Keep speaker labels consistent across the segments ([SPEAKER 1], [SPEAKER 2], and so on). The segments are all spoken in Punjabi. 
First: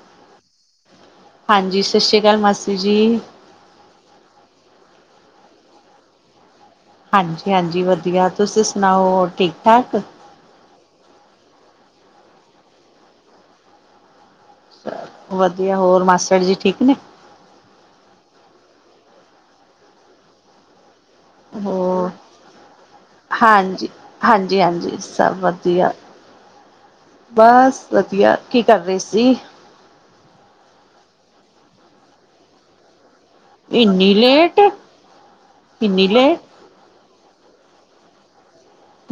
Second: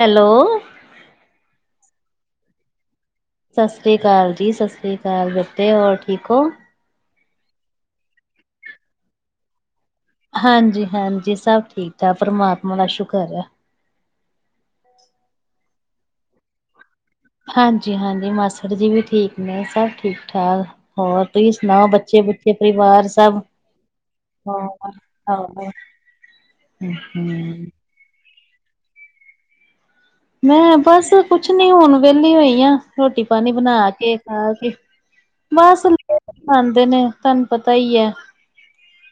[SPEAKER 1] ਹੈਲੋ
[SPEAKER 2] ਹਾਂਜੀ, ਸਸ ਸੀ਼੍ ਅਕਾਲ ਮਾਸੀ ਜੀ।
[SPEAKER 1] ਸਤ ਸੀ਼੍ ਅਕਾਲ ਜੀ, ਸਤ ਸੀ਼੍ ਅਕਾਲ ਬੇਟੇ ਹੋਰ ਠੀਕ ੳ?
[SPEAKER 2] ਹਾਂਜੀ, ਹਾਂਜੀ ਵਧੀਆ ਤੁਸੀ ਸੁਨਾਓ ਹੋਰ ਠੀਕ-ਠਾਕ।
[SPEAKER 1] ਹਾਂਜੀ-ਹਾਂਜੀ ਸਭ ਠੀਕ ਠਾਕ, ਪ੍ਰਮਾਤਮਾ ਦਾ ਸੁਕਰ ਆ।
[SPEAKER 2] ਵਧੀਆ ਹੋਰ ਮਾਸੜ ਜੀ ਠੀਕ ਨੇ?
[SPEAKER 1] ਹਾਂਜੀ-ਹਾਂਜੀ ਮਾਸੜ ਜੀ ਵੀ ਠੀਕ ਨੇ। ਸਭ ਠੀਕ-ਠਾਕ। ਹੋਰ ਤੁਸੀ ਸੁਨਾਓ
[SPEAKER 2] ਹੋਰ
[SPEAKER 1] ਬੱਚੇ -ਬੁੱਚੇ ਪਰਿਵਾਰ ਚ
[SPEAKER 2] ਹਾਂਜੀ, ਹਾਂਜੀ-ਹਾਂਜੀ ਸਭ ਵਧੀਆ। ਬਸ ਵਧੀਆ, ਕੀ ਕਰ ਰਏ ਸੀ?
[SPEAKER 1] ਮੈਂ ਬਸ ਕੁਛ ਨੀ ਹੁਨ ਵੇਲੀ ਹੋਈ ਆ ਰੋਟੀ ਪਾਨੀ ਬਨਾ
[SPEAKER 2] ਇੰਨੀ
[SPEAKER 1] ਕੇ
[SPEAKER 2] ਲੇਟ
[SPEAKER 1] ਖ ਬਸ
[SPEAKER 2] ਇੰਨੀ ਲੇਟ
[SPEAKER 1] ਆਂਦੇ ਨੇ ਤਾਨੂੰ ਪਤਾ ਈ ਐ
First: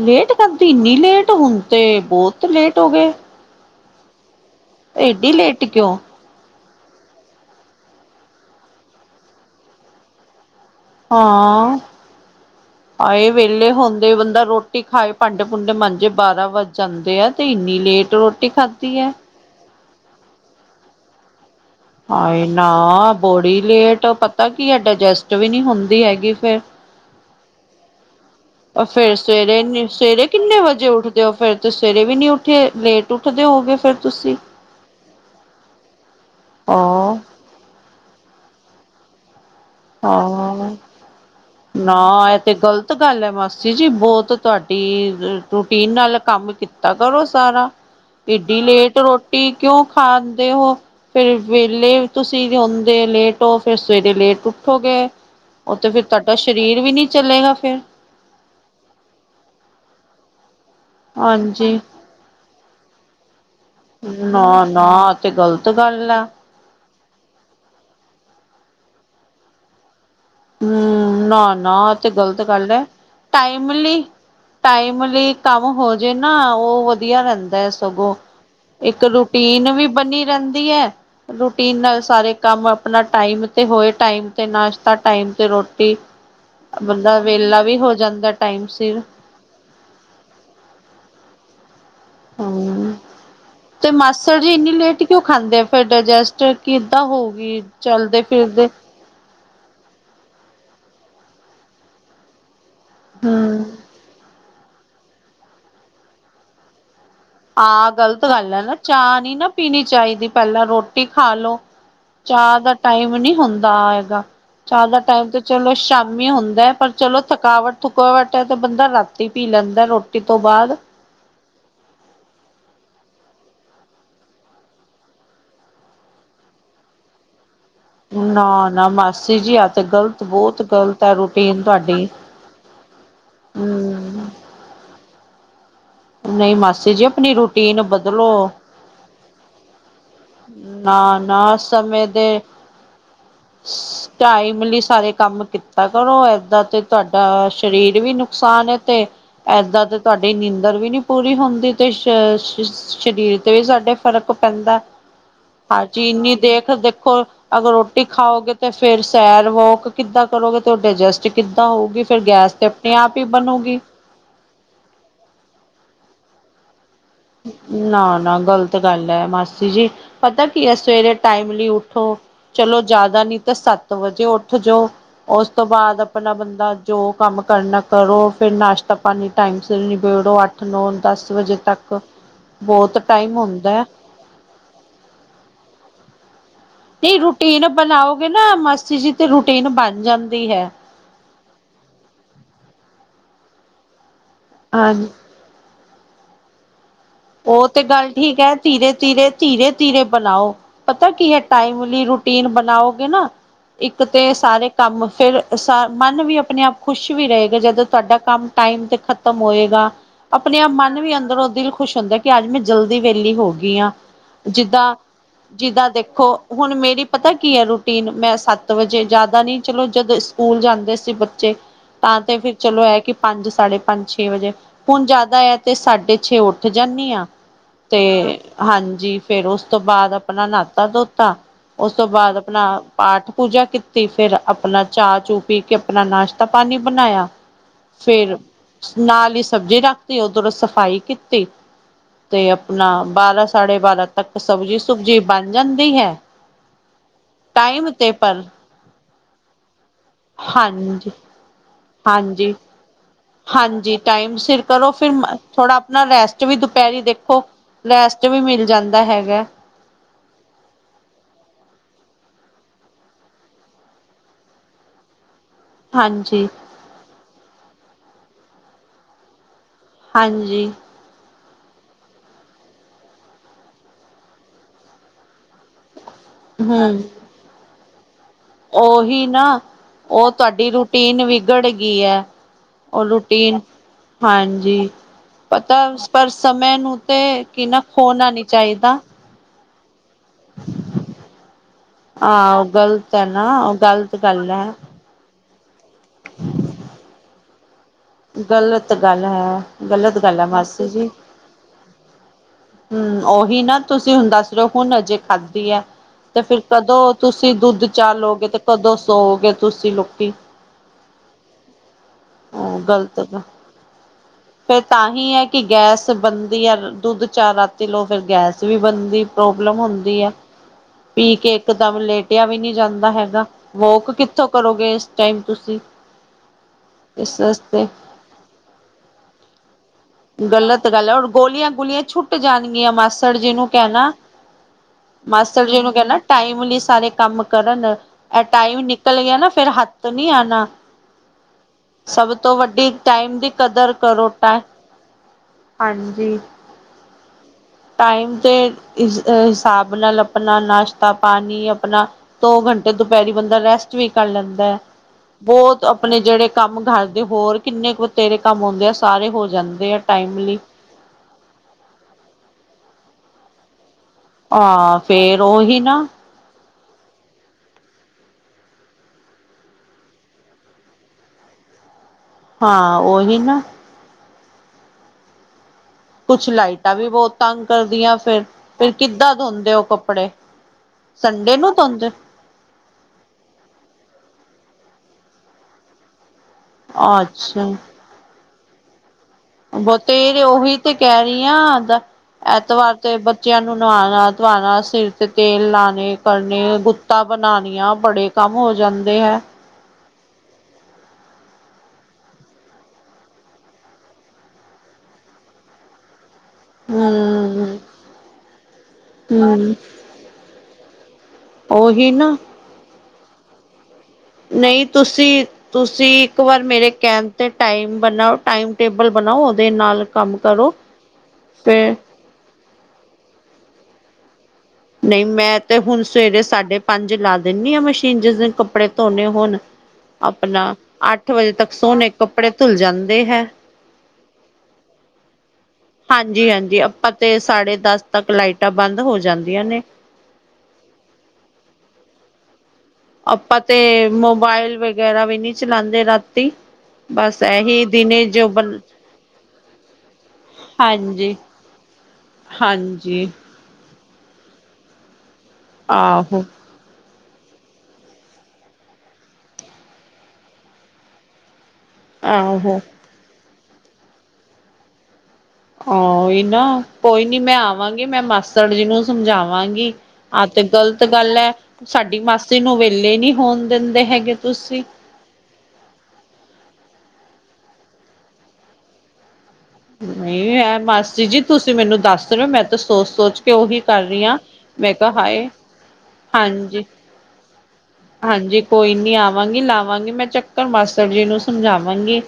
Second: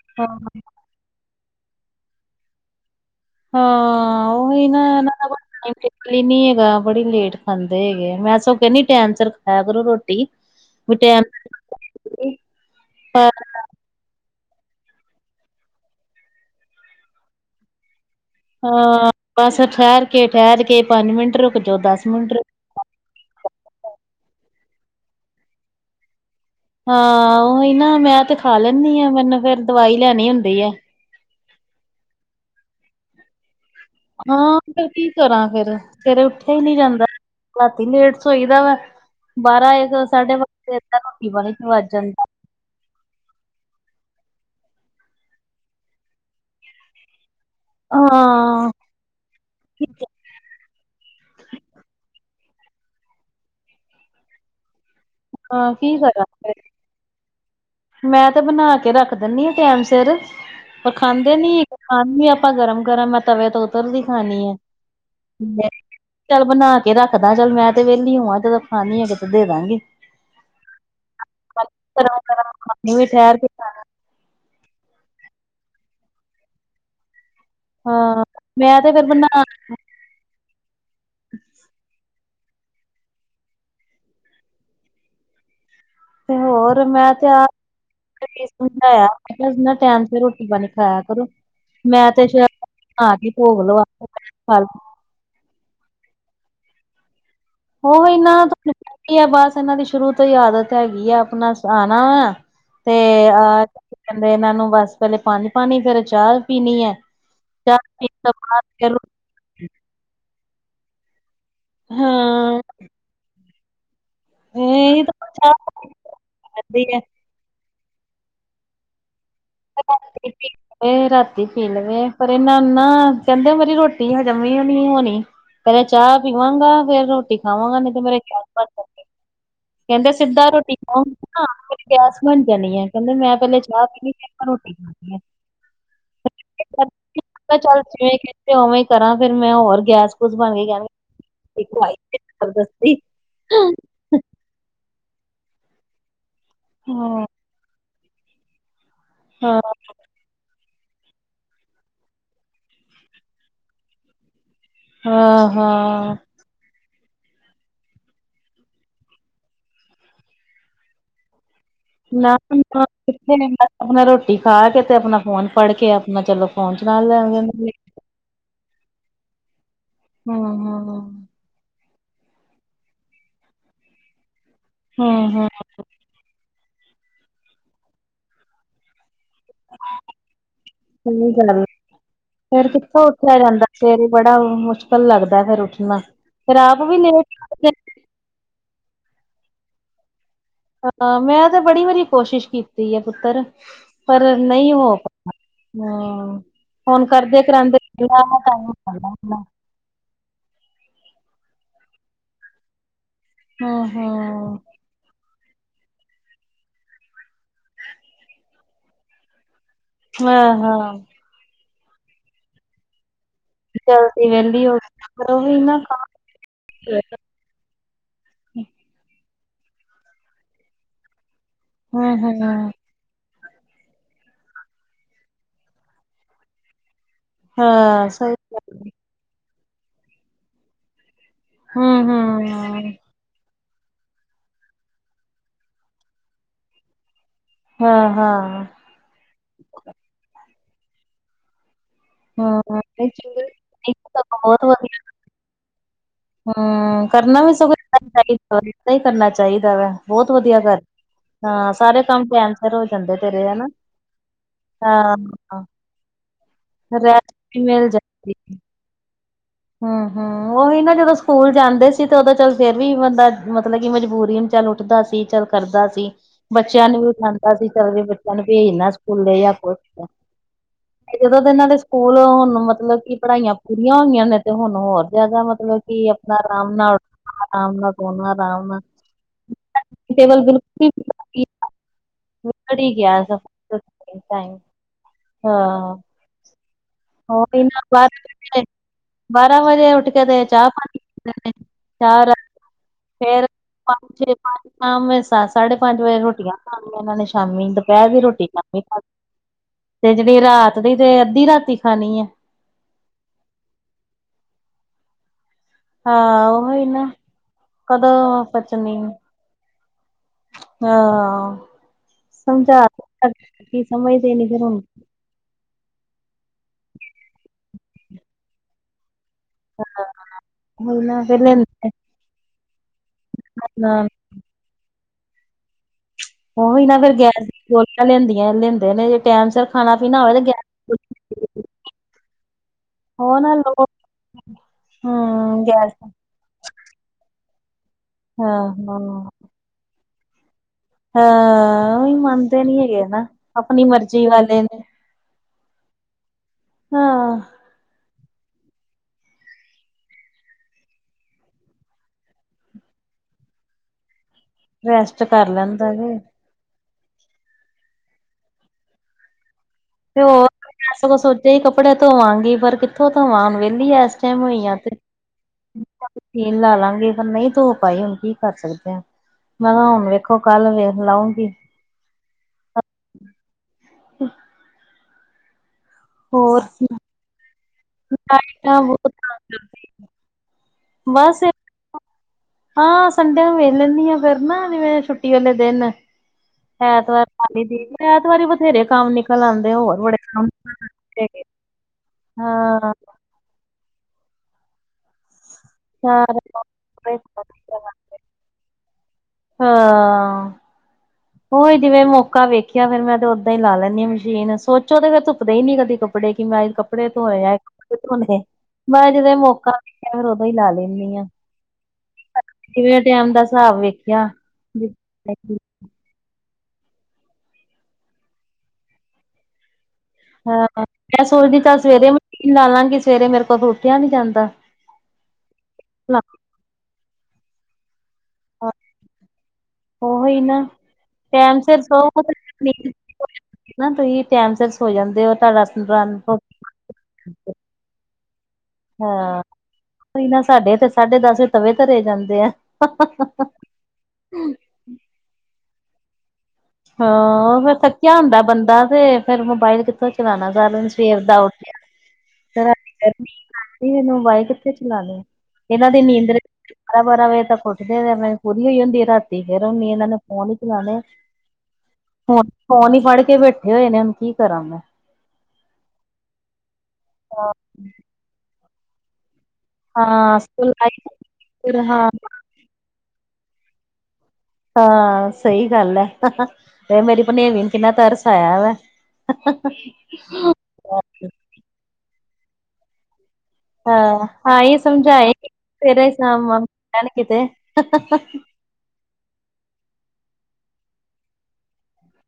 [SPEAKER 2] ਲੇਟ ਖਾਦੀ, ਏਨੀ ਲੇਟ, ਹੁਨ ਤੇ ਬੋਤ ਲੇਟ ਹੋ ਗਏ।
[SPEAKER 1] ਹਾਂ ੳਹੀ ਨਾ, ਏਨਾਂ ਦਾ
[SPEAKER 2] ਏਡੀ
[SPEAKER 1] ਕੋਈ
[SPEAKER 2] ਲੇਟ
[SPEAKER 1] ਟਾਇਮ
[SPEAKER 2] ਕਿਉਂ
[SPEAKER 1] ਟੇਬਲ ਨਈ ਨੀ ਹੈਗਾ ਬੜੀ ਲੇਟ ਖਾਂਦੇ ਹੈਗੇ ਆ ਮੈਂ ਸੋਗੋ ਕੇਂਦੀ ਟਾਈਮ ਸੇਰ ਖਾਏਆ ਕਰੋ ਰੋਟੀ ਵੀ ਟੈਮ
[SPEAKER 2] ਹਾਂ
[SPEAKER 1] ਪਰ
[SPEAKER 2] ਆਏ ਵੇਲੇ ਹੋਨ ਤੇ ਬੰਦਾ ਰੋਟੀ ਖਾਏ, ਭਾਂਡੇ ਭੂੰਡੇ ਮਾਂਜੇ ਬਾਰਾਂ ਵੱਜ ਜਾਂਦੇ ਆ ਤੇ ਏਨੀ ਲੇਟ ਰੋ
[SPEAKER 1] ਹਾਂ, ਬਸ ਠਹਿਰ ਕੇ- ਠਹਿਰ ਕੇ ਪੰਜ ਮਿੰਟ ਰੁਕ ਜੋ ਦਸ ਮਿੰਟ ਰੁ
[SPEAKER 2] ਹਾਏ ਨਾ ਬੋੜੀ ਲੇਟ, ਪਤਾ ਕੀ ਐ, ਡਾਇਜੈਸਟ ਵੀ ਨੀ ਹੁੰਦੀ ਹੈਗੀ ਫੇਰ
[SPEAKER 1] ਹਾਂ ਉਹੀ ਨਾ ਮੈਂ ਤ
[SPEAKER 2] ਅਹ ਫਿਰ ਸਵੇਰੇ ਨੀ, ਸਵੇਰੇ ਕਿੰਨੇ
[SPEAKER 1] ਹੁੰਦੀ ਹੈ
[SPEAKER 2] ਵਜੇ ਉੱਠਦੇ ਤੇ ਉਹ ਫੇਰ ਤੇ ਸਵੇਰੇ ਵੀ ਨੀ ਉੱਠੇ, ਲੇਟ ਉੱਠਦੇ ਹੋਗੇ ਫੇਰ ਤੁਸੀਂ
[SPEAKER 1] ਹਾਂ ਫਿਰ ਕੀ ਕਰਾਂ ਫੇਰ, ਸਵੇਰੇ ਉੱਠਿਆ ਹੀ ਨੀ ਜਾਂਦਾ
[SPEAKER 2] ਹਾਂ
[SPEAKER 1] ਰਾਤੀ ਲੇਟ ਸੋਈਦਾ ਵਾ ਬਾਰਾਂ ਏ
[SPEAKER 2] ਹਾਂ, ਨਾ
[SPEAKER 1] ਜਾਂਦਾ
[SPEAKER 2] ਐਹ ਤੇ ਗਲ ਬਹੁਤ ਗੱਲ ਹੈ ਮਾਸੀ ਜੀ ਬਹੁਤ ਤਾਡੀ, ਰੂਟੀਨ ਨਾਲ ਕੰਮ ਕੀਤਾ ਕਰੋ ਸਾਰਾ
[SPEAKER 1] ਆਂ ਹਾਂ
[SPEAKER 2] ਕਿਡੀ ਲੇਟ ਰੋਟੀ ਕਿਉਂ ਖਾਂਦੇ ਹੋ ਫੇਰ ਵਿਹਲੇ ਤੁਸੀਂ ਹੁੰਦੇ ਲੇਟ ਓ, ਫੇਰ ਸਵੇਰੇ ਲੇਟ ਉਠ ਉਠੋ ਗਏ, ਉਹ ਤੇ
[SPEAKER 1] ਕੀ
[SPEAKER 2] ਫੇਰ
[SPEAKER 1] ਕਰਾਂ
[SPEAKER 2] ਤੁਹਾਡਾ
[SPEAKER 1] ਫੇਰ
[SPEAKER 2] ਸਰੀਰ ਵੀ ਨਹੀਂ ਚਲੇਗਾ ਫਿਰ
[SPEAKER 1] ਮੈਂ ਤੇ ਬਣਾ ਕੇ ਰੱਖ ਦਿੰਦੀ ਆਂ ਟੈਮ ਸਿਰ, ਪਰ ਖਾਂਦੇ ਨੀ ਹੈਗੇ
[SPEAKER 2] ਹਾਂਜੀ
[SPEAKER 1] ਖਾਣ ਵੀ ਆਪਾਂ ਗਰਮ- ਗਰਮ ਤਵੇ ਤੋਂ ਉਤਰਦੀ ਖਾਣੀ ਐ,
[SPEAKER 2] ਨਾ ਨਾ ਆ ਤੇ ਗ਼ਲਤ
[SPEAKER 1] ਮੈਂ
[SPEAKER 2] ਗੱਲ ਆ
[SPEAKER 1] ਚੱਲ ਬਣਾ ਇਹ ਰੱਖਦਾ, ਚੱਲ ਮੈਂ ਤੇ ਵਿਹਲੀ ਹੋਵਾਂ ਜਦੋਂ ਖਾਂਨੀ, ਤੇ ਦੇ ਦਾਂਗੀ
[SPEAKER 2] ਹਮ, ਨਾ- ਨਾ ਐਹ ਤੇ
[SPEAKER 1] ਗਰਮ
[SPEAKER 2] ਗ਼ਲਤ
[SPEAKER 1] ਗਰਮ
[SPEAKER 2] ਗੱਲ ਹੈ,
[SPEAKER 1] ਖਾਣੀ ਵੀ ਠਹਿਰ ਕੇ
[SPEAKER 2] ਟਾਈਮ
[SPEAKER 1] ਖਾਣੀ।
[SPEAKER 2] ਮਿਲੀ, ਟਾਈਮ ਵੀ ਕੰਮ ਹੋ ਜੇ ਨਾ ਉਹ ਵਧੀਆ ਰਹਿੰ ਦਾ ਇਹ ਸਗੋਂ,
[SPEAKER 1] ਹਾਂ ਮੈਂ ਤੇ
[SPEAKER 2] ਇੱਕ
[SPEAKER 1] ਫੇਰ ਬਣਾ
[SPEAKER 2] ਰੂਟੀਨ ਵੀ ਬਣੀ ਰਹਿੰਦੀ ਹੈ ਰੂਟੀਨ ਨਾਲ ਸਾਰੇ ਕੰਮ ਆਪਨਾ ਟਾਈਮ ਤੇ ਹੋਏ ਟਾਈਮ ਤੇ ਨਾਸ਼ਤਾ ਟਾਈਮ ਤੇ ਰੋਟੀ,
[SPEAKER 1] ਤੇ ਹੋਰ ਮੈਂ
[SPEAKER 2] ਬੰਦਾ
[SPEAKER 1] ਤੇ
[SPEAKER 2] ਵਿਹਲਾ ਵੀ ਹੋ ਜਾਂਦਾ ਟਾਈਮ ਸਿਰ
[SPEAKER 1] ਆਖਿਆ ਸੀ ਨਾ ਟੈਮ ਸਿਰ ਰੋਟੀ ਪਾਣੀ ਖਾਇਆ ਕਰੋ ਮੈਂ ਤੇ ਸ਼ਾਇਦ
[SPEAKER 2] ਹਮ
[SPEAKER 1] ਬਣਾ ਕੇ ਭੋਗ ਲਵਾ
[SPEAKER 2] ਤੇ
[SPEAKER 1] ਕੇ
[SPEAKER 2] ਮਾਸੜ ਜੀ
[SPEAKER 1] ਫਲ
[SPEAKER 2] ਇੰਨੀ ਲੇਟ ਕਿਉਂ‌ ਖਾਂਦੇ ਫੇਰ ਡਾਇਜਸਟ ਕਿੱਦਾਂ ਹੋਉਗੀ ਚਲਦੇ ਫਿਰਦੇ
[SPEAKER 1] ਕੀ ਹੈ ਬਸ ਇਹਨਾਂ ਦੀ ਸ਼ੁਰੂ ਤੋਂ ਹੀ ਆਦਤ ਹੈਗੀ ਆ ਆਪਣਾ ਆਣਾ ਤੇ ਆਹ,
[SPEAKER 2] ਹਮ
[SPEAKER 1] ਕਹਿੰਦੇ ਇਹਨਾਂ ਨੂੰ ਬਸ ਪਹਿਲੇ ਪਾਣੀ- ਪਾਣੀ, ਫਿਰ ਚਾਹ ਪੀਣੀ ਹੈ ਚਾਹ
[SPEAKER 2] ਆਹ
[SPEAKER 1] ਪੀਣ
[SPEAKER 2] ਗਲਤ
[SPEAKER 1] ਤੋਂ
[SPEAKER 2] ਗੱਲ ਹੈ
[SPEAKER 1] ਬਾਅਦ
[SPEAKER 2] ਨਾ,
[SPEAKER 1] ਫਿਰ
[SPEAKER 2] ਚਾਹ ਨੀ ਨਾ ਪੀਣੀ ਚਾਹੀਦੀ ਪਹਿਲਾਂ ਰੋਟੀ ਖਾਲੋ ਚਾਹ
[SPEAKER 1] ਹਾਂ
[SPEAKER 2] ਦਾ ਟਾਈਮ ਨੀ ਹੁੰਦਾ ਹੈਗਾ ਚਾਹ ਦਾ
[SPEAKER 1] ਇਹ ਤਾਂ
[SPEAKER 2] ਟਾਈਮ ਤੇ
[SPEAKER 1] ਚਾਹ
[SPEAKER 2] ਚਲੋ ਸ਼ਾਮੀ ਹੁੰਦਾ ਹੈ, ਪਰ ਚਲੋ ਥਕਾਵਟ ਥਕੁਵਟ ਹੈ ਤੇ ਬੰਦਾ ਰਾ ਟੀ ਪੀ ਲੈਂਦਾ ਰੋਟੀ ਤੋਂ ਬਾਅਦ
[SPEAKER 1] ਟੀ ਪੀ ਲਵੇ, ਪਰ ਇਹਨਾਂ ਨਾ ਕਹਿੰਦੇ ਮੇਰੀ ਰੋਟੀ ਹਜਮ ਵੀ ਨੀ ਹੋਣੀ ਪਹਿਲਾਂ ਚਾਹ ਪਿਵਾਂਗਾ, ਫੇਰ ਰੋਟੀ ਖਾਵਾਂਗਾ ਨਹੀ ਤਾਂ ਕਮਰੇ
[SPEAKER 2] ਨਾ ਨਾ
[SPEAKER 1] 'ਚ
[SPEAKER 2] ਮਾਸੀ ਜੀ ਆ ਤੇ
[SPEAKER 1] ਕਹਿੰਦੇ
[SPEAKER 2] ਗ਼ਲਤ
[SPEAKER 1] ਸਿੱਧਾ
[SPEAKER 2] ਬਹੁਤ
[SPEAKER 1] ਰੋਟੀ ਖਾਓ
[SPEAKER 2] ਗ਼ਲਤ ਹੈ
[SPEAKER 1] ਨਾ
[SPEAKER 2] ਰੂਟੀਨ ਤੁਹਾਡੀ
[SPEAKER 1] ਪਿਆਸ ਬਣ ਜਾਣੀ ਆ, ਕਹਿੰਦੇ ਮੈਂ ਪਹਿਲੇ ਚਾਹ ਪੀਣੀ,
[SPEAKER 2] ਹਮ
[SPEAKER 1] ਫੇਰ ਮੈਂ ਰੋਟੀ ਖਾਂਨੀ ਹੈ
[SPEAKER 2] ਨਹੀਂ ਮਾਸੀ ਜੀ ਆਪਣੀ
[SPEAKER 1] [unintelligible]
[SPEAKER 2] ਰੂਟੀਨ
[SPEAKER 1] ਚੱਲ ਜਿਵੇਂ
[SPEAKER 2] ਬਦਲੋ
[SPEAKER 1] ਕਹਿੰਦੇ ਉਵੇਂ ਕਰਾਂ ਫਿਰ ਮੈਂ ਹੋਰ ਗੈਸ ਕੁਝ ਬਣ ਕੇ ਕਹਿਣ,
[SPEAKER 2] ਨਾ ਨਾ
[SPEAKER 1] ਕਰਾਈ
[SPEAKER 2] ਸਮੇਂ
[SPEAKER 1] ਕੋਈ
[SPEAKER 2] ਦੇ
[SPEAKER 1] ਜਬਰਦਸਤੀ
[SPEAKER 2] ਟਾਈਮਲੀ ਸਾਰੇ ਕੰਮ ਕੀਤਾ ਕਰੋ, ਐਦਾਂ ਤੇ ਤੁਹਾਡਾ ਸਰੀਰ ਵੀ ਨੁਕਸਾਨ ਏ ਤੇ,
[SPEAKER 1] ਹਾਂ,
[SPEAKER 2] ਐਦਾਂ ਦੇ ਤਾਡੀ ਨੀਂਦਰ ਵੀ ਨੀ ਪੂਰੀ ਹੁੰਦੀ ਤੇ ਸ਼ ਛ ਸਰੀਰ ਤੇ ਵੀ ਸਾਡੇ ਫਰਕ ਪੈਂਦਾ ਹਾਂ, ਚੀਨੀ ਦੇਖ ਦੇਖੋ। ਅਗਰ ਰੋਟੀ ਖਾਓਗੇ, ਤੇ ਫੇਰ ਸੈਰ ਵੋਕ ਕਿੱਦਾਂ ਕਰੋਗੇ ਤੇ ਉਹ ਡਾਇਜੈਸਟ ਕਿੱਦਾਂ ਹੋਊ ਫੇਰ
[SPEAKER 1] ਨਾ
[SPEAKER 2] ਗੈਸ ਤੇ
[SPEAKER 1] ਨਾ
[SPEAKER 2] ਆਪਣੇ ਆਪ ਹੀ
[SPEAKER 1] ਕਿੱਥੇ
[SPEAKER 2] ਬਣੂਗੀ।
[SPEAKER 1] ਆਪਣਾ ਰੋਟੀ ਖਾ ਕੇ ਤੇ ਆਪਣਾ ਫੋਨ ਫੜ ਕੇ ਆਪਣਾ ਚਲੋ ਫੋਨ ਚਲਾ ਲੈਣ।
[SPEAKER 2] ਨਾ -ਨਾ ਗਲਤ ਗੱਲ ਐ ਮਾਸੀ ਜੀ, ਪਤਾ ਕੀ ਐ ਸਵੇਰੇ
[SPEAKER 1] ਹੂੰ-ਹੂੰ।
[SPEAKER 2] ਟਾਈਮਲੀ ਉੱਠੋ, ਚਲੋ ਜ਼ਿਆਦਾ ਨਹੀ ਤਾਂ ਸੱਤ ਵਜੇ ਉੱਠ ਜੋ,
[SPEAKER 1] ਹੂੰ-ਹੂੰ
[SPEAKER 2] ਉਸ ਤੋਂ ਬਾਅਦ ਆਪਣਾ ਬੰਦਾ ਜੋ ਕੰਮ ਕਰਨਾ ਕਰੋ ਫੇਰ ਨਾਸ਼ਤਾ ਪਾਣੀ ਟਾਈਮ ਸਿਰ ਨਿਬੇੜੋ। ਓਠਨਾ ਏ ਦਸ
[SPEAKER 1] ਸਹੀ
[SPEAKER 2] ਵਜੇ
[SPEAKER 1] ਗੱਲ
[SPEAKER 2] ਤੱਕ।
[SPEAKER 1] ਫੇਰ
[SPEAKER 2] ਬਹੁਤ
[SPEAKER 1] ਕਿੱਥੋਂ
[SPEAKER 2] ਟਾਈਮ
[SPEAKER 1] ਉੱਠਿਆ ਜਾਂਦਾ
[SPEAKER 2] ਹੁੰਦਾ ਹੈ
[SPEAKER 1] ਸਵੇਰੇ ਬੜਾ ਮੁਸ਼ਕਿਲ ਲੱਗਦਾ ਫੇਰ ਉੱਠਣਾ, ਫੇਰ ਆਪ। ਵੀ
[SPEAKER 2] ਇਹ ਰੂਟੀਨ
[SPEAKER 1] ਲੇਟ
[SPEAKER 2] ਬਣਾਓਗੇ ਨਾ ਮਾਸੀ ਜੀ ਤੇ ਰੂਟੀਨ ਬਣ ਜਾਂਦੀ ਆ।
[SPEAKER 1] ਹਾ ਮੈਂ ਤਾਂ ਬੜੀ ਵਾਰੀ ਕੋਸ਼ਿਸ਼ ਕੀਤੀ ਆ ਪੁੱਤਰ, ਪਰ ਨਹੀਂ ਹੋ
[SPEAKER 2] ਹਾਂਜੀ
[SPEAKER 1] ਪਾ ਹੂੰ ਫੂਨ ਕਰਦੇ-
[SPEAKER 2] ਉਹ
[SPEAKER 1] ਕਰਾਦੇ [unintelligible] ਆ ਵਾਲਾ ਟਾਈਮ ਹੋ ਜਾਂਦਾ ਅਪਣਾ।
[SPEAKER 2] ਤੀਰੇ ਬਣਾਓ ਪਤਾ ਕੀ ਹੈ ਟਾਈਮਲੀ ਰੂਟੀਨ ਬਣਾਓਗੇ ਨਾ, ਇੱਕ ਤੇ
[SPEAKER 1] ਹਮ
[SPEAKER 2] ਸਾਰੇ ਕੰਮ ਫੇਰ ਸਾ ਮਨ ਵੀ ਆਪਣੇ ਆਪ ਖੁਸ਼ ਵੀ ਰਹੇਗਾ ਜਦੋਂ ਤੁਹਾਡਾ ਕੰਮ ਟਾਈਮ 'ਤੇ ਖਤਮ ਹੋਏਗਾ।
[SPEAKER 1] ਹਾਂ
[SPEAKER 2] ਆਪਣੇ ਆਪ
[SPEAKER 1] ਹਾਂ
[SPEAKER 2] ਮਨ ਵੀ ਅੰਦਰੋਂ ਦਿਲ ਖੁਸ਼ ਹੁੰਦਾ ਕਿ ਅੱਜ ਮੈਂ ਜਲਦੀ ਵਿਹਲੀ ਹੋ ਗ- ਗੀਆਂ
[SPEAKER 1] ਜਲਦੀ ਵਿਹਲੀ ਹੋ
[SPEAKER 2] ਜਿੱਦਾਂ-
[SPEAKER 1] ਪਰ ਉਹ ਵੀ ਨਾ
[SPEAKER 2] ਜਿੱਦਾਂ
[SPEAKER 1] ਕੰਮ
[SPEAKER 2] ਦੇਖੋ ਹੁਣ ਮੇਰੀ ਪਤਾ ਕੀ ਹੈ ਰੂਟੀਨ ਮੈਂ ਸੱਤ ਵਜੇ ਜਾਦਾ ਨਹੀਂ ਚਲੋ, ਜਦੋਂ ਸਕੂਲ ਜਾਂਦੇ ਸੀ। ਬੱਚੇ ਤਾਂ
[SPEAKER 1] ਹਮ
[SPEAKER 2] ਤੇ ਫੇਰ
[SPEAKER 1] ਹਮ
[SPEAKER 2] ਚਲੋ ਹੈ ਕਿ ਪੰਜ, ਸਾਢੇ ਪੰਜ, ਛੇ ਵਜੇ ਹੁਣ ਜ਼ਿਆਦਾ ਹੈ ਤੇ ਸਾਢੇ ਛੇ ਉੱਠ ਉਠ ਜਾਂਨੀ ਹਾਂ, ਤੇ
[SPEAKER 1] ਹਾਂ ਸਹੀ
[SPEAKER 2] ਹਾਂਜੀ ਫੇਰ ਉਸ ਤੋਂ ਬਾਅਦ ਆਪਣਾ ਨਾਤਾ- ਧੋਤਾ ਉਸ ਤੋਂ
[SPEAKER 1] ਹਮ
[SPEAKER 2] ਬਾਅਦ
[SPEAKER 1] ਹਮ
[SPEAKER 2] ਆਪਣਾ ਪਾਠ ਪੂਜਾ ਕੀਤੀ, ਫੇਰ ਆਪਣਾ ਚਾਹ ਚੂ ਪੀ ਕੇ ਆਪਣਾ ਨਾਸ਼ਤਾ ਪਾਣੀ ਬਣਾਇਆ।
[SPEAKER 1] ਹਾਂ
[SPEAKER 2] ਫੇਰ
[SPEAKER 1] ਹਾਂ
[SPEAKER 2] ਨਾਲ ਹੀ ਸਬਜ਼ੀ ਰੱਖਤੀ ਉਧਰੋਂ ਸਫ਼ਾਈ ਕੀਤੀ।
[SPEAKER 1] ਹਾਂ
[SPEAKER 2] ਤੇ ਆਪਣਾ ਬਾਰਾਂ- ਸਾਢੇ ਬਾਰਾਂ ਤੱਕ
[SPEAKER 1] ਬਹੁਤ
[SPEAKER 2] ਸਬਜ਼ੀ-
[SPEAKER 1] ਵਧੀਆ
[SPEAKER 2] ਸੁਬਜੀ ਬਣ ਜਾਂਦੀ ਹੈ। ਟਾਈਮ ਤੇ ਪਰ
[SPEAKER 1] ਏ ਹੀ ਕਰਨਾ ਚਾਹੀਦਾ ਵਾ ਬੋਤ ਵਧੀਆ ਕਰ,
[SPEAKER 2] ਹਾਂਜੀ
[SPEAKER 1] ਹਾਂ ਸਾਰੇ ਕੰਮ
[SPEAKER 2] ਹਾਂਜੀ
[SPEAKER 1] ਟੈਂਮਸਿਰ ਹੋ ਜਾਂਦੇ ਤੇਰੇ ਹਨਾ
[SPEAKER 2] ਹਾਂਜੀ, ਟਾਈਮ ਸਿਰ ਕਰੋ ਫੇਰ
[SPEAKER 1] ਹਾਂ
[SPEAKER 2] ਥੋੜਾ ਪਨਾ ਰੈਸਟ ਵੀ ਦੁਪਹਿਰੀ
[SPEAKER 1] ਰੈਸਟ
[SPEAKER 2] ਦੇਖੋ,
[SPEAKER 1] ਵੀ ਮਿਲ
[SPEAKER 2] ਰੈਸਟ ਵੀ
[SPEAKER 1] ਜਾਂਦੀ
[SPEAKER 2] ਮਿਲ ਜਾਂਦਾ ਹੈਗਾ।
[SPEAKER 1] ਹੂੰ-ਹੂੰ ਉਹੀ ਨਾ ਜਦੋਂ ਸਕੂਲ ਜਾਂਦੇ ਸੀ ਤੇ ਉਦੋਂ ਚੱਲ ਫੇਰ ਵੀ ਬੰਦਾ ਮਤਲਬ ਕਿ ਮਜਬੂਰੀ ਨੂੰ ਚੱਲ ਉੱਠਦਾ ਸੀ ਚੱਲ ਕਰਦਾ ਸੀ
[SPEAKER 2] ਹਾਂਜੀ
[SPEAKER 1] ਬੱਚਿਆਂ ਨੂੰ ਵੀ ਉਠਾਉਂਦਾ ਸੀ ਚੱਲ ਵੀ ਬੱਚਿਆਂ ਨੂੰ ਭੇਜਣਾ ਸਕੂਲੇ ਜਾਂ ਕੁਛ
[SPEAKER 2] ਹਾਂਜੀ।
[SPEAKER 1] ਏ ਜਦੋਂ ਦੇ ਨਾਲੇ ਸਕੂਲ ਹੁਣ ਮਤਲਬ ਕਿ ਪੜਾਈਆਂ ਪੂਰੀਆਂ ਹੋਈਆਂ ਨੇ। ਤੇ ਹੁਣ ਹੋਰ ਜਿਆਦਾ ਮਤਲਬ ਕਿ ਆਪਣਾ ਆਰਾਮ ਨਾਲ
[SPEAKER 2] ਹਮ
[SPEAKER 1] ਆਰਾਮ ਨਾਲ ਸੋਣਾ ਆਰਾਮ ਨਾਲ
[SPEAKER 2] ਉਹੀ ਨਾ ਉਹ
[SPEAKER 1] ਟੇਬਲ
[SPEAKER 2] ਤੁਹਾਡੀ
[SPEAKER 1] ਬਿਲਕੁਲ
[SPEAKER 2] ਰੂਟੀਨ
[SPEAKER 1] ਹੀ
[SPEAKER 2] ਵਿਗੜ ਗਈ ਐ।
[SPEAKER 1] ਵਿਗੜ ਹੀ
[SPEAKER 2] ਉਹ
[SPEAKER 1] ਗਿਆ
[SPEAKER 2] ਰੂਟੀਨ,
[SPEAKER 1] ਟਾਈਮ
[SPEAKER 2] ਹਾਂਜੀ। ਪਤਾ
[SPEAKER 1] ਹਾਂ।
[SPEAKER 2] ਪਰ ਸਮੇਂ ਨੂੰ ਤੇ
[SPEAKER 1] ਉਹੀ
[SPEAKER 2] ਕੀ ਨਾ
[SPEAKER 1] ਬਾਰਾਂ
[SPEAKER 2] ਖੋਣਾ ਨੀ
[SPEAKER 1] ਵਜੇ
[SPEAKER 2] ਚਾਹੀਦਾ।
[SPEAKER 1] ਬਾਰਾਂ ਵਜੇ ਉਠ ਕੇ ਤੇ ਚਾਹ ਪਾਣੀ ਪੀਂਦੇ ਨੇ ਕੇ
[SPEAKER 2] ਆਹ ਗ਼ਲਤ ਹੈ
[SPEAKER 1] ਫੇਰ
[SPEAKER 2] ਨਾ ਉਹ ਗ਼ਲਤ
[SPEAKER 1] ਪੰਜ ਛੇ [unintelligible]
[SPEAKER 2] ਗੱਲ ਹੈ
[SPEAKER 1] ਤਾਂ ਸਾਢੇ ਪੰਜ ਵਜੇ ਰੋਟੀਆਂ ਖਾਣਦਿਆਂ ਇਹਨਾਂ ਨੇ ਸ਼ਾਮੀਂ ਦੁਪਹਿਰ ਦੀ ਰੋਟੀ ਖ ਖਾਨੀ,
[SPEAKER 2] ਗ਼ਲਤ ਗੱਲ ਹੈ
[SPEAKER 1] ਤੇ
[SPEAKER 2] ਗ਼ਲਤ ਗੱਲ
[SPEAKER 1] ਜਿਹੜੀ
[SPEAKER 2] ਹੈ
[SPEAKER 1] ਰਾਤ
[SPEAKER 2] ਮਾਸੀ
[SPEAKER 1] ਦੀ ਤੇ ਅੱਧੀ ਰਾਤੀ ਖਾਣੀ ਏ।
[SPEAKER 2] ਹੂੰ ਉਹੀ ਨਾ ਤੁਸੀਂ ਹੁਣ ਦੱਸ ਰਹੇ ਹੋ ਹੁਣ ਅਜੇ ਖਾਦੀ ਆਂ। ਤੇ
[SPEAKER 1] ਹਾਂ
[SPEAKER 2] ਫੇਰ
[SPEAKER 1] ਉਹੀ
[SPEAKER 2] ਕਦੋਂ
[SPEAKER 1] ਨਾ
[SPEAKER 2] ਤੁਸੀਂ ਦੁੱਧ ਚਾਹ
[SPEAKER 1] ਕਦੋਂ
[SPEAKER 2] ਲਉਗੇ ਤੇ ਕਦੋਂ
[SPEAKER 1] ਪਚਣੀ
[SPEAKER 2] ਸੋਓਗੇ ਤੁਸੀਂ ਲੋਕੀ।
[SPEAKER 1] ਹਾਂ,
[SPEAKER 2] ਉਹ
[SPEAKER 1] ਸਮਝਾ ਕੀ [unintelligible] ਸਮਝਦੇ ਨੀ ਫੇਰ ਹੁਣ
[SPEAKER 2] ਤਾਂਹੀ ਆਂ ਕਿ ਗੈਸ ਬਣਦੀ ਆ ਦੁੱਧ ਚਾਹ ਰਾਤੀ ਲਓ ਫੇਰ ਗੈਸ ਵੀ ਬਣ ਦੀ ਪ੍ਰੋਬਲਮ ਹੁੰਦੀ ਆਂ।
[SPEAKER 1] ਉਹੀ ਨਾ
[SPEAKER 2] ਪੀ
[SPEAKER 1] ਫਿਰ
[SPEAKER 2] ਕੇ
[SPEAKER 1] ਲੈਂਦੇ
[SPEAKER 2] ਇਕਦਮ ਲੇਟਿਆ ਵੀ ਨਹੀਂ ਜਾਂਦਾ ਹੈਗਾ। ਵੋਕ ਕਿੱਥੋਂ ਕਰੋਗੇ ਇਸ ਟਾਈਮ ਤੁਸੀਂ।
[SPEAKER 1] ਉਹੀ ਨਾ ਫੇਰ
[SPEAKER 2] ਇਸ
[SPEAKER 1] ਗੈਸ ਦੀਆਂ
[SPEAKER 2] ਵਾਸਤੇ
[SPEAKER 1] ਗੋਲੀਆਂ ਲੈਂਦੀਆਂ ਲੈਂਦੇ ਨੇ ਜੇ ਟਾਈਮ ਸਿਰ ਖਾਣਾ- ਪੀਣਾ ਹੋ
[SPEAKER 2] ਗਲਤ ਗੱਲ ਹੈ ਔਰ ਗੋਲੀਆਂ -ਗੋਲੀਆਂ ਛੂਟ ਜਾਣਗੀਆਂ, ਮਾਸੜ
[SPEAKER 1] ਹੋ
[SPEAKER 2] ਜੀ
[SPEAKER 1] ਨਾ
[SPEAKER 2] ਨੂੰ
[SPEAKER 1] ਲੋ
[SPEAKER 2] ਕਹਿਣਾ
[SPEAKER 1] ਹਮ
[SPEAKER 2] ਮਾਸਰ ਜੀ ਨੂੰ
[SPEAKER 1] ਗੈਸ
[SPEAKER 2] ਕਹਿਣਾ ਟਾਈਮਲੀ ਸਾਰੇ ਕੰਮ ਕਰਨ ਇਹ
[SPEAKER 1] ਹਾਂ
[SPEAKER 2] ਟਾਈਮ
[SPEAKER 1] ਹਾਂ
[SPEAKER 2] ਨਿਕਲ ਗਿਆ ਨਾ ਫੇਰ ਹੱਥ ਨੀ ਆਣਾ।
[SPEAKER 1] ਹਾਂ ਉਹੀ
[SPEAKER 2] ਸਭ ਤੋਂ
[SPEAKER 1] ਮੰਨਦੇ ਨੀ
[SPEAKER 2] ਵੱਡੀ
[SPEAKER 1] ਹੈਗੇ ਨਾ
[SPEAKER 2] ਟਾਈਮ ਦੀ
[SPEAKER 1] ਆਪਣੀ
[SPEAKER 2] ਕਦਰ
[SPEAKER 1] ਮਰਜ਼ੀ
[SPEAKER 2] ਕਰੋ ਟਾਈਮ
[SPEAKER 1] ਵਾਲੇ ਨੇ
[SPEAKER 2] ਹਾਂਜੀ।
[SPEAKER 1] ਹਾਂ।
[SPEAKER 2] ਟਾਈਮ ਤੇ, ਹਿਸਾਬ ਨਾਲ ਆਪਣਾ ਨਾਸ਼ਤਾ ਪਾਣੀ ਆਪਣਾ ਦੋ ਘੰਟੇ ਦੁਪਹਿਰੀ ਬੰਦਾ ਰੈਸਟ ਵੀ ਕਰ ਲੈਂਦਾ,
[SPEAKER 1] ਰੈਸਟ ਕਰ
[SPEAKER 2] ਬਹੁਤ
[SPEAKER 1] ਲੈਂਦਾ ਜੇ
[SPEAKER 2] ਆਪਣੇ ਜਿਹੜੇ ਕੰਮ ਘਰ ਦੇ ਹੋਰ ਕਿੰਨੇ ਕੁ ਬਥੇਰੇ ਕੰਮ ਆਉਂਦੇ ਆ ਸਾਰੇ ਹੋ ਜਾਂਦੇ ਆ।
[SPEAKER 1] ਤੇ ਹੋਰ,
[SPEAKER 2] ਟਾਈਮਲੀ
[SPEAKER 1] ਸਗੋਂ ਸੋਚਿਆ ਹੀ ਕੱਪੜੇ ਧੋਵਾਂਗੀ ਪਰ ਕਿੱਥੋਂ ਧੋਵਾਂ ਹੁਣ ਵਿਹਲੀ ਐ ਸ ਟੈਮ ਹੋਈ ਆ ਤੇ
[SPEAKER 2] ਹਾਂ ਫੇਰ ਉਹੀ ਨਾ
[SPEAKER 1] ਮਸੀ਼ਨ ਲਾ ਲਾਂਗੇ ਫਿਰ ਨਹੀਂ ਧੋ ਪਾਈ ਹੁਣ ਕੀ ਕਰ ਸਕਦੇ ਆ। ਮੈਂ ਕਿਹਾ ਹੁਣ ਵੇਖੋ ਕੱਲ ਵੇਖ ਲਾਉਗੀ।
[SPEAKER 2] ਹਾਂ ਉਹੀ ਨਾ।
[SPEAKER 1] [unintelligible]
[SPEAKER 2] ਕੁਛ
[SPEAKER 1] ਹੋਰ
[SPEAKER 2] ਲਾਈਟਾਂ ਵੀ ਬਹੁਤ ਤੰਗ ਕਰਦੀਆਂ ਫਿਰ,
[SPEAKER 1] ਲਾਈਟਾਂ
[SPEAKER 2] ਫਿਰ
[SPEAKER 1] ਬਹੁਤ
[SPEAKER 2] ਕਿੱਦਾਂ
[SPEAKER 1] ਤੰਗ
[SPEAKER 2] ਧੋਂਦੇ ਓ
[SPEAKER 1] ਕਰਦੀਆਂ
[SPEAKER 2] ਕੱਪੜੇ?
[SPEAKER 1] ਬਸ
[SPEAKER 2] ਸੰਡੇ ਨੂੰ ਧੌਂਦੇ?
[SPEAKER 1] ਹਾਂ ਸੰਡੇ ਨੂੰ ਵੇਖ ਲੈਂਨੀ ਆ ਫੇਰ ਨਾ ਜਿਵੇਂ ਛੁੱਟੀ ਵਾਲੇ ਦਿਨ ਐਤਵਾਰੀ
[SPEAKER 2] ਅੱਛਾ
[SPEAKER 1] ਦੀ [unintelligible] ਐਤਵਾਰੀ ਬਥੇਰੇ ਕੰਮ ਨਿਕ
[SPEAKER 2] ਬਥੇਰੇ ਉਹੀ ਤੇ ਕਹਿ ਰਹੀ ਆ ਦ
[SPEAKER 1] ਹਾਂ
[SPEAKER 2] ਐਤਵਾਰ ਤੇ ਬੱਚਿਆਂ ਨੂੰ ਨਵਾਣਾ, ਧਵਾਣਾ ਸਿਰ ਤੇ ਤੇਲ ਲਾਣੇ ਕਰਨੇ ਗੁ
[SPEAKER 1] ਸਾਰੇ
[SPEAKER 2] ਗੁੱਤਾਂ ਬਣਾਨੀਆਂ ਬੜੇ ਕੰਮ ਹੋ ਜਾਂਦੇ ਹੈ।
[SPEAKER 1] ਹਾਂ ਹੋਰ ਜਿਵੇਂ ਮੌਕਾ ਵੇਖਿਆ ਫੇਰ ਮੈਂ ਤੇ ਓਦਾਂ ਹੀ ਲਾ ਲੈਂਨੀ ਆ ਮਸ਼ੀਨ ਸੋਚੋ ਤੇ ਫੇਰ ਧੁਪਦੇ ਹੈ ਨੀ ਕਦੀ ਕੱਪ ਕੱਪੜੇ ਕਿਵੇਂ ਕੱਪੜੇ ਧੋਏ ਆ,
[SPEAKER 2] ਹਮ
[SPEAKER 1] ਕੱਪੜੇ ਧੋਣੇ ਮੈਂ ਜਦੋਂ ਮੌਕਾ
[SPEAKER 2] ਹਮ
[SPEAKER 1] ਹੋਵੇ ਫਿਰ ਉਦੋਂ ਹੀ ਲਾ ਲੈਂਨੀ ਆ।
[SPEAKER 2] ਉਹੀ ਨਾ।
[SPEAKER 1] ਕਿਵੇਂ ਟੈਮ ਦਾ ਹਿਸਾਬ ਵੇਖਿਆ।
[SPEAKER 2] ਨਹੀਂ ਤੁਸੀਂ- ਤੁਸੀਂ ਇੱਕ ਵਾਰ ਮੇਰੇ ਕਹਿਣ 'ਤੇ ਟਾਈਮ ਬਣਾਓ ਟਾਈਮ ਟੇਬਲ ਬਣਾਓ ਉਹਦੇ ਨਾਲ ਕੰਮ
[SPEAKER 1] ਹਾਂ
[SPEAKER 2] ਕਰੋ
[SPEAKER 1] ਮੈਂ ਸੋਚਦੀ ਚੱਲ
[SPEAKER 2] ਫਿਰ
[SPEAKER 1] ਸਵੇਰੇ ਮਸ਼ੀਨ ਲਾਲਾਂਗੀ ਸਵੇਰੇ ਮੇਰੇ ਕੋਲ ਉੱਠਿਆ ਨੀ ਜਾਂਦਾ।
[SPEAKER 2] ਨਹੀਂ ਮੈਂ ਤੇ ਹੁਣ
[SPEAKER 1] ਹਾਂ,
[SPEAKER 2] ਸਵੇਰੇ ਸਾਢੇ ਪੰਜ ਲਾ ਦਿੰਨੀ ਆ ਮਸ਼ੀਨ ਜਿਸ ਦਿਨ ਕੱਪੜੇ ਧੋਣੇ ਹੋਣ।
[SPEAKER 1] ਉਹੀ ਨਾ
[SPEAKER 2] ਆਪਣਾ, ਅੱਠ ਵਜੇ
[SPEAKER 1] ਟਾਈਮ
[SPEAKER 2] ਤੱਕ ਸੋਹਣੇ ਕੱਪੜੇ ਧੁਲ ਜਾਂਦੇ ਹੈ।
[SPEAKER 1] ਇੱਕ ਨਾ ਤੁਸੀਂ ਟੈਮ ਸਿਰ ਸੌਂ ਜਾਂਦੇ ਹੋ ਤੁਹਾਡਾ ਰਨ ਹੋ
[SPEAKER 2] ਹਾਂਜੀ-ਹਾਂਜੀ ਆਪਾਂ ਤੇ
[SPEAKER 1] ਜਾਂਦਾ।
[SPEAKER 2] ਸਾਢੇ ਦਸ ਤੱਕ ਲਾਈਟਾਂ ਬੰਦ ਹੋ ਜਾਂਦੀਆਂ ਨੇ।
[SPEAKER 1] ਉਹੀ ਨਾ ਸਾਡੇ ਤੇ ਸਾਢੇ ਦਸ ਤਵੇ ਧਰੇ ਜਾਂਦੇ ਆ।
[SPEAKER 2] ਆਪਾਂ ਤੇ ਮੋਬਾਇਲ ਵਗੈਰਾ ਵੀ ਨ੍ਹੀਂ ਚਲਾਦੇ ਰਾਤੀਂ।
[SPEAKER 1] ਹਾਂ ਫੇਰ ਥੱਕਿਆ ਹੁੰਦਾ ਬੰਦਾ ਤੇ ਫੇਰ ਮੋਬਾਇਲ ਕਿੱਥੋਂ ਚਲਾਉਣਾ ਸਾਰਿਆਂ ਨੂੰ ਸਵੇਰ
[SPEAKER 2] ਹਾਂਜੀ।
[SPEAKER 1] ਦਾ ਉੱਠ [unintelligible]
[SPEAKER 2] ਹਾਂਜੀ।
[SPEAKER 1] ਨਹੀਂ ਮੈਨੂੰ ਮੋਬਾਈਲ ਕਿੱਥੇ ਚਲਾਣੀ, ਇਹਨਾਂ ਦੀ ਨੀਂਦਰ
[SPEAKER 2] ਆਹੋ,
[SPEAKER 1] ਬਾਰਾਂ-ਬਾਰਾਂ ਵਜੇ ਤਾਂ ਉੱਠਦੇ ਆ ਪੂਰੀ ਹੋਈ ਹੁੰਦੀ ਆ ਰਾਤੀ ਫੇਰਨੀ ਇਹਨਾਂ ਨੇ ਫੋਨ ਹੀ ਚਲਾਉਣੇ। ਫ
[SPEAKER 2] ਆਹੋ।
[SPEAKER 1] ਫੋਨ ਹੀ ਫੜ ਕੇ ਬੈਠੇ ਹੋਏ ਨੇ ਹੁਣ ਕੀ ਕਰਾਂ ਮੈਂ।
[SPEAKER 2] ਉਹੀ ਨਾ, ਕੋਈ ਨੀ ਮੈਂ ਆਵਾਂਗੀ ਮੈਂ ਮਸ ਮਾਸੜ ਜੀ ਨੂੰ ਸਮਝਾਵਾਂਗੀ
[SPEAKER 1] ਹਾਂ
[SPEAKER 2] ਆਹ ਤੇ ਗ਼ਲਤ ਗੱਲ ਐ
[SPEAKER 1] ਹਾਂ
[SPEAKER 2] ਸਾਡੀ ਮਾਸੀ ਮਾਸੀ ਨੂੰ ਵਿਹਲੇ ਨੀ ਹੋਣ ਦਿੰਦੇ ਹੈਗੇ। ਤੁਸੀਂ।
[SPEAKER 1] ਹਾਂ ਸਹੀ ਗੱਲ ਐ, ਇਹ ਮੇਰੀ ਭਨੇਵੀ ਨੂੰ ਕਿੰਨਾ ਤਰਸ ਆਇਆ ਵਾ।
[SPEAKER 2] ਨਹੀਂ ਹੈਂ ਮਾਸੀ ਜੀ ਤੁਸੀਂ ਮੈਨੂੰ ਦੱਸ ਰਹੇ ਹੋ ਮੈਂ ਤਾਂ ਸੋਚ- ਸੋਚ ਕਿ ਉਹੀ ਕਰ ਰਹੀ
[SPEAKER 1] ਹਾਂ,
[SPEAKER 2] ਆ,
[SPEAKER 1] ਹਾਂ ਇਹ
[SPEAKER 2] ਮੈਂ ਕਿਹਾ ਹਾਏ, ਹਾਂਜੀ।
[SPEAKER 1] ਕੈਨ ਕਿਤੇ
[SPEAKER 2] ਹਾਂਜੀ ਕੋਈ ਨੀ ਆਵਾਂਗੀ ਲਾਵਾਂਗੀ ਮੈਂ ਚੱਕਰ ਮਾਸੜ ਜੀ ਨੂੰ ਸਮਝਾਵਾਂਗੀ।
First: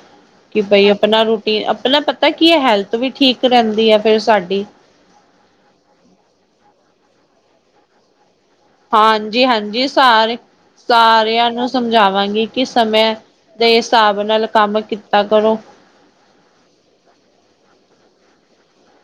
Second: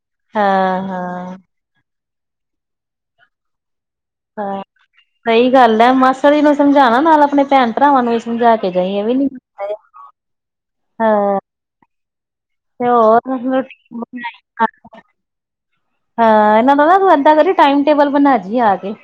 [SPEAKER 2] ਕੇ
[SPEAKER 1] ਹਾਂ,
[SPEAKER 2] ਬਾਈ ਆਪਨਾ
[SPEAKER 1] ਹਾਂ,
[SPEAKER 2] ਰੂਟੀਨ ਆਪਨਾ ਪਤਾ ਕੀ ਐ ਹੈਲਥ ਵੀ ਠੀਕ ਰੈਂਦੀ ਐ ਫੇਰ ਸਾਡੀ।
[SPEAKER 1] ਸਈ ਗੱਲ ਐ ਮਾਸੜ ਜੀ ਨੂੰ ਸਮਝਾਨਾ ਨਾਲ ਆਪਨੇ ਭੈਨ ਭਰਾਵਾਂ ਨੂੰ ਸਮਜਾ ਕੇ ਜਾਈ। ਇਹ ਵੀ ਨੀ
[SPEAKER 2] ਹਾਂਜੀ-ਹਾਂਜੀ ਸਾਰੇ,
[SPEAKER 1] ਹਾਂ,
[SPEAKER 2] ਸਾਰੇਆਂ ਨੂੰ ਸਮਝਾਵਾਂਗੀ। ਕੀ
[SPEAKER 1] ਤੇ
[SPEAKER 2] ਸਮੇਂ
[SPEAKER 1] ਹੋਰ
[SPEAKER 2] ਦੇ
[SPEAKER 1] ਰੋਟੀ
[SPEAKER 2] ਹਿਸਾਬ ਨਾਲ
[SPEAKER 1] ਬਣਾਈ।
[SPEAKER 2] ਕੰਮ ਕੀਤਾ ਕਰੋ।
[SPEAKER 1] ਹਾਂ ਏਨਾਂ ਦਾ ਨਾ ਤੂੰ ਏਦਾਂ ਕਰੀ ਟਾਈਮ ਟੇਬਲ ਬਨਾ ਜੀ ਆ ਕੇ।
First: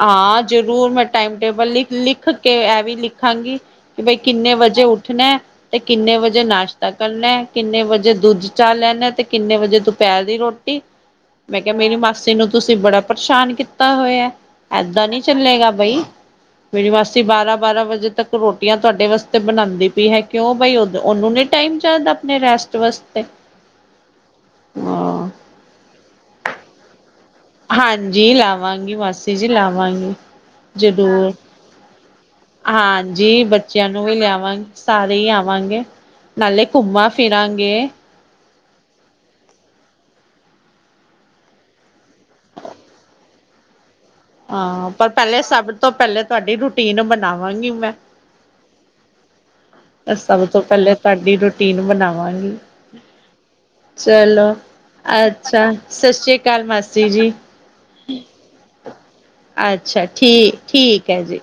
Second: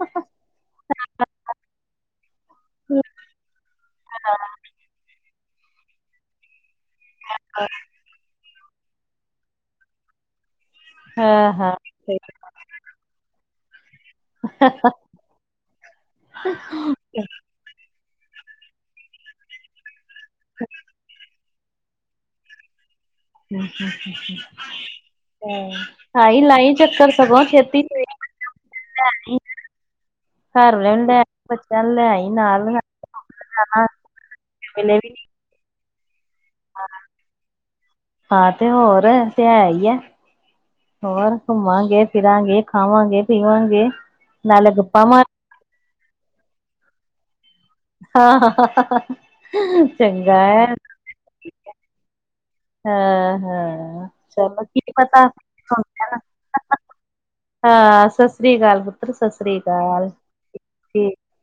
[SPEAKER 2] ਹਾਂ ਜ਼ਰੂਰ ਮੈਂ ਟਾਈਮ ਟੇਬਲ ਲਿਖ-ਲਿਖ ਕੇ ਐ ਵੀ ਲਿਖਾਂਗੀ ਕੇ ਬਈ ਕਿੰਨੇ ਵਜੇ ਉੱਠਨਾ, ਤੇ ਕਿੰਨੇ ਵਜੇ ਨਾਸ਼ ਤਾ ਕਰਨਾ ਕਿੰਨੇ ਵਜੇ ਦੁੱਧ ਚਾ ਲੈਨਾ ਤੇ ਕਿੰਨੇ ਵਜੇ ਦੁਪੈਰ ਦੀ ਰੋ ਟੀ
[SPEAKER 1] ਹਾਂ,
[SPEAKER 2] ਮੈਂ
[SPEAKER 1] ਹਾਂ।
[SPEAKER 2] ਕਿਆ ਮੇਰੀ
[SPEAKER 1] ਸਹੀ
[SPEAKER 2] ਮਾਸੀ ਨੂੰ ਤੁਸੀਂ ਬੜਾ ਪਰੇਸ਼ਾਨ ਕੀਤਾ ਹੋਏਆ, ਐਦਾਂ ਨੀ ਚੱਲੇਗਾ ਬਈ, ਮੇਰੀ ਮਾਸੀ ਬਾਰਾਂ-ਬਾਰਾਂ ਵਜੇ ਤੱਕ ਰੋਟੀਆਂ ਤੁਆਡੇ ਵਾਸਤੇ ਬਨਾਂਦੀ ਵੀ ਹੈ ਕਿਉਂ ਬਾਈ ਉਦੋਂ ਓਨੂੰ ਨੀ ਟਾਈਮ ਚਾਈਦਾ ਆਪਨੇ ਰੈਸਟ ਵਸ
[SPEAKER 1] ਹੂੰ, ਆਈਂ ਲਾਈਂ ਚੱਕਰ ਸਗੋਂ ਛੇਤੀ ਹੋਈ,
[SPEAKER 2] ਹਾਂਜੀ ਲਾਵਾਂਗੀ, ਮਾਸੀ ਜੀ ਲਾਵਾਂਗੀ।
[SPEAKER 1] ਘਰ ਵਾਲਿਆਂ ਨੂੰ ਲੈ ਆਈ,
[SPEAKER 2] ਜਰੂਰ,
[SPEAKER 1] ਬੱਚਿਆਂ ਨੂੰ ਲੈ ਆਈ ਨਾਲ
[SPEAKER 2] ਹਾਂਜੀ
[SPEAKER 1] ਜਾਣਾ
[SPEAKER 2] ਬੱਚੇਆਂ ਨੂੰ ਵੀ ਲਿਆਵਾਂਗੀ
[SPEAKER 1] ਮਿਲੇ ਵੀ
[SPEAKER 2] ਸਾਰੇ
[SPEAKER 1] ਨੀ।
[SPEAKER 2] ਈ ਆਵਾਂ ਵਾਂਗੇ, ਨਾਲੇ ਘੁੰਮਾਂ ਫਿਰਾਂਗੇ।
[SPEAKER 1] ਹਾਂ ਤੇ ਹੋਰ ਤੇ ਹੈਈ ਐ। ਹੋਰ ਘੁੰਮਾਂਗੇ, ਫਿਰਾਂਗੇ, ਖਾਵਾਂਗੇ, ਪੀਵਾਂਗੇ। ਨਾਲੇ
[SPEAKER 2] ਹਾਂ
[SPEAKER 1] ਗੱਪਾਂ
[SPEAKER 2] ਪਰ
[SPEAKER 1] ਮਾਰ
[SPEAKER 2] ਪੈਲੇ ਸਬ ਤੋਂ ਪੈਲੇ ਤੁਆਡੀ ਰੂਟੀਨ ਬਨਾਵਾਂਗੀ ਮੈਂ।
[SPEAKER 1] ਹਾਂ-ਹਾਂ
[SPEAKER 2] ਅਸੀਂ ਸਬ ਤੋਂ ਪੈਲੇ ਤੁਆਡੀ ਰੂਟੀਨ ਬਨਾਵਾਂਗੀ।
[SPEAKER 1] ਹਾਂ ਹਾਂ
[SPEAKER 2] ਚਲੋ,
[SPEAKER 1] ਕੀ ਪਤਾ
[SPEAKER 2] ਅੱਛਾ ਸਸਰੀ ਕਾਲ ਮਾਸੀ ਜੀ।
[SPEAKER 1] ਹਾਂ ਸਤਿ ਸ੍ਰੀ ਅਕਾਲ ਪੁੱਤਰ ਸਤਿ ਸ੍ਰੀ
[SPEAKER 2] ਅੱਛਾ
[SPEAKER 1] ਅਕਾਲ ਠੀਕ
[SPEAKER 2] ਠੀਕ-ਠੀਕ ਐ ਜੀ।